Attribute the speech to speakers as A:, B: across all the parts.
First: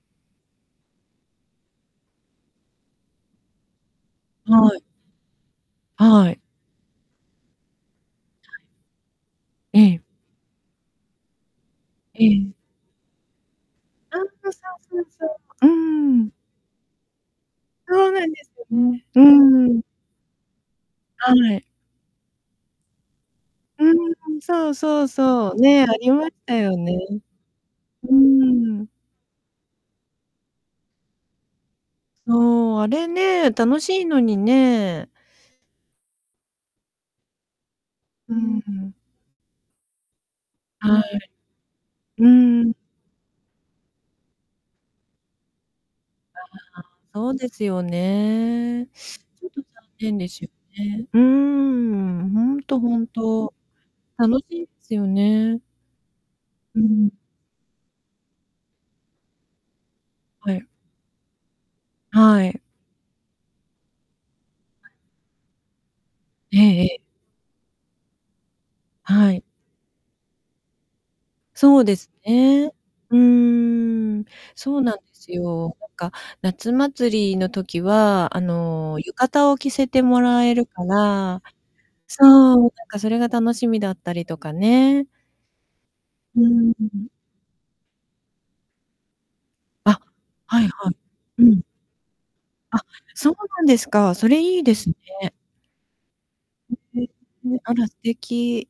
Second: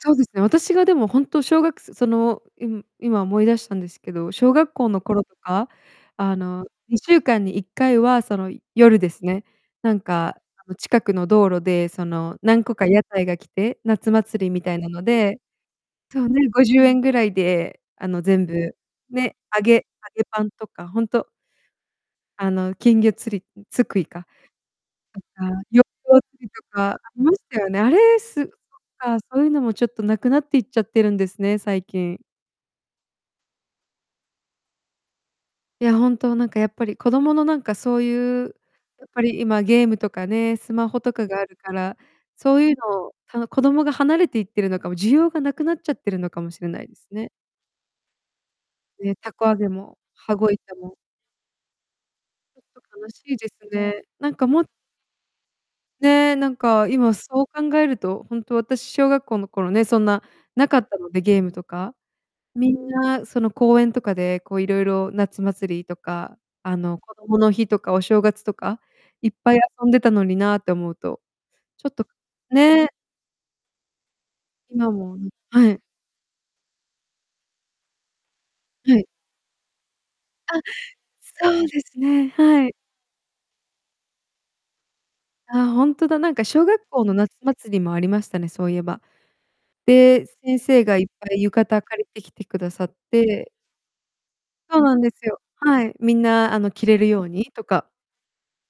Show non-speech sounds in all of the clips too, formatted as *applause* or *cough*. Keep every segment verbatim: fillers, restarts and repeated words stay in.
A: そうですね、私が、でもほんと、しょうがくせその、い今思い出したんですけど、小学
B: はい。
A: 校の頃とか、
B: は
A: あ
B: い。
A: の、にしゅうかんにいっかいは、その、
B: *unintelligible*
A: 夜ですね。
B: え
A: なん
B: え。
A: か、あの、近くの道路で、そ
B: え
A: の、
B: え。
A: 何個か屋台が来て、夏
B: うん、
A: 祭り
B: そそ
A: みたいな
B: うそ
A: の
B: うそ
A: で、
B: う、うー
A: そう
B: ん。
A: ね、ごじゅうえんぐらいで、あ
B: そう
A: の、
B: なんで
A: 全
B: す
A: 部、
B: ね。う
A: ね、揚
B: ー
A: げ揚
B: ん。
A: げパンとか、ほんと
B: はい。
A: あの、金魚釣りん、
B: う
A: つくい
B: ん
A: か
B: うん、そうそう
A: とか、
B: そう、
A: ヨ
B: ね、
A: ー
B: あり
A: ヨー
B: まし
A: 釣り
B: た
A: と
B: よ
A: か
B: ね。
A: ありましたよね、あ
B: うー
A: れ、す
B: ん。
A: ああ、そういうのもちょっと無くなっていっちゃってるんですね、最近。
B: そう、あれね、楽しいのにね。
A: いや、ほんと、なんかやっぱり、子供の、なんか、そう
B: う
A: ゆ
B: ん
A: う、
B: うん。
A: やっぱり、今、ゲームとかねスマホ
B: は
A: と
B: い。
A: かがあるから、
B: う
A: そ
B: ん
A: う
B: う
A: ゆう
B: ん。
A: のを、あの、子供が離れていってるのかも、需要がなくなっちゃってるの
B: あ、は
A: かも
B: は、
A: しれないです
B: そ
A: ね。
B: うですよね。
A: ね、
B: ち
A: 凧
B: ょっ
A: 揚
B: と残
A: げも、
B: 念で
A: 羽
B: すよ
A: 子板も。
B: ね。うーん、ほ
A: ちょ
B: んと
A: っ
B: ほ
A: と
B: ん
A: 悲しいで
B: と。
A: すね。な
B: 楽
A: んか、
B: し
A: も
B: いですよね。
A: ねえ、なん
B: う
A: か、
B: ん。
A: 今、そう考えると、ほんと、私、小学校の頃ね、そんな、
B: はい。
A: 無かったのでゲームとか。
B: はい。
A: みんな、その、公園とかで、こう、いろいろ、夏祭りとか、
B: え
A: あ
B: え
A: の、
B: ええ。
A: 子どもの日とかお正月とかい
B: は
A: っ
B: い。
A: ぱい遊んでたのになって思うと、
B: そう
A: ちょっ
B: で
A: と
B: すね。
A: ね。
B: うーん、そう
A: 今
B: なんで
A: も、ん
B: す
A: は
B: よ。
A: い。
B: なんか、夏祭りの時は、あの、
A: はい。
B: 浴衣を着せてもらえ
A: あ、
B: るから
A: そうです
B: そ
A: ね、
B: う、
A: は
B: なん
A: い。
B: かそれが楽しみだったりとかね。
A: あ、ほんとだ、なん
B: うー
A: か小
B: ん、
A: 学校
B: ん。
A: の夏祭りもありましたね、そういえば。
B: あ、
A: で、先
B: はい
A: 生
B: はい。
A: がいっぱい
B: う
A: 浴
B: ん。
A: 衣借りてきてくだ
B: あ、
A: さっ
B: そう
A: て
B: なんですか。それいいで
A: そう
B: す
A: なんです
B: ね。
A: よ。はい、みんな、あの、
B: う
A: 着れ
B: ん、
A: る
B: ね。
A: ように
B: ね。
A: と
B: あら
A: か。
B: 素敵。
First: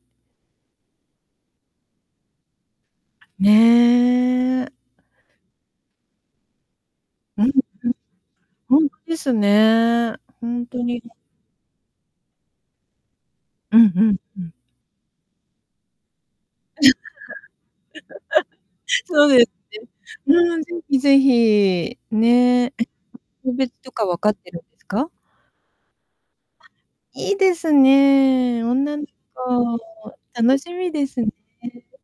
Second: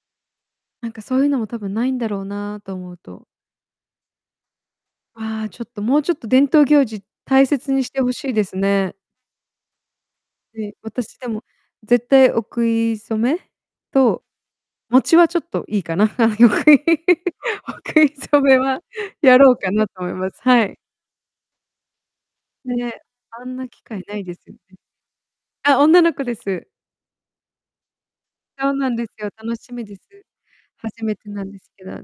A: なんか、そうゆうのも多分ないんだろうなと思うと
B: ね。
A: ああ、ちょっと、もうちょっと、伝統行事
B: う
A: 大
B: ん。ん。
A: 切にしてほしいです
B: ほん
A: ね。
B: とですね。ほん
A: で、
B: とに、ま
A: 私、でも、絶対、お食い初め
B: うん、ふん、
A: と
B: うん。
A: 餅は、ちょっといいかな。は、よくい *laughs* お食い初めは、
B: *laughs* そう
A: や
B: です
A: ろうか
B: ね。
A: なと思います、
B: う
A: は
B: ん、是
A: い。
B: 非是非、ね。え、
A: ね、あ
B: 性
A: んな
B: 別
A: 機
B: と
A: 会
B: か
A: な
B: 分
A: い
B: かっ
A: です
B: て
A: よ
B: るんで
A: ね。
B: すか？
A: あ、女の子で
B: あ、
A: す。
B: いいですね、
A: そうなん
B: 女の
A: ですよ、楽し
B: 子、
A: みです。
B: 楽しみ
A: 初
B: で
A: め
B: すね。
A: てなんですけど。あ、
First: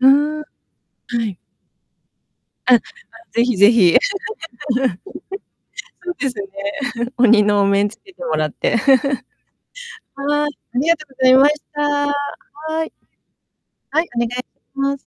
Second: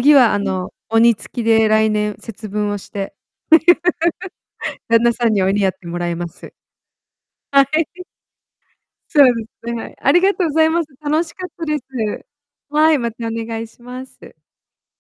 B: う
A: は、あ
B: ん、は
A: の、鬼
B: い。
A: 付きで、来年、節分
B: う
A: を
B: ん、それは、
A: して
B: 是非是非。
A: *laughs*
B: *laughs*
A: 旦那さんに、鬼やってもら
B: そう
A: いま
B: ですね。
A: す。
B: *chuckles* 鬼の
A: は
B: お面つ
A: い。
B: けてもらって。
A: そうですね、はい。
B: *chuckles*
A: ありがと
B: はい、
A: うざい
B: あ
A: ま
B: り
A: す。
B: がとご
A: 楽
B: ざい
A: しか
B: ま
A: っ
B: し
A: たで
B: た。
A: す。
B: は
A: は
B: い。
A: い、またお願いし
B: は
A: ま
B: い、お願い
A: す。
B: します。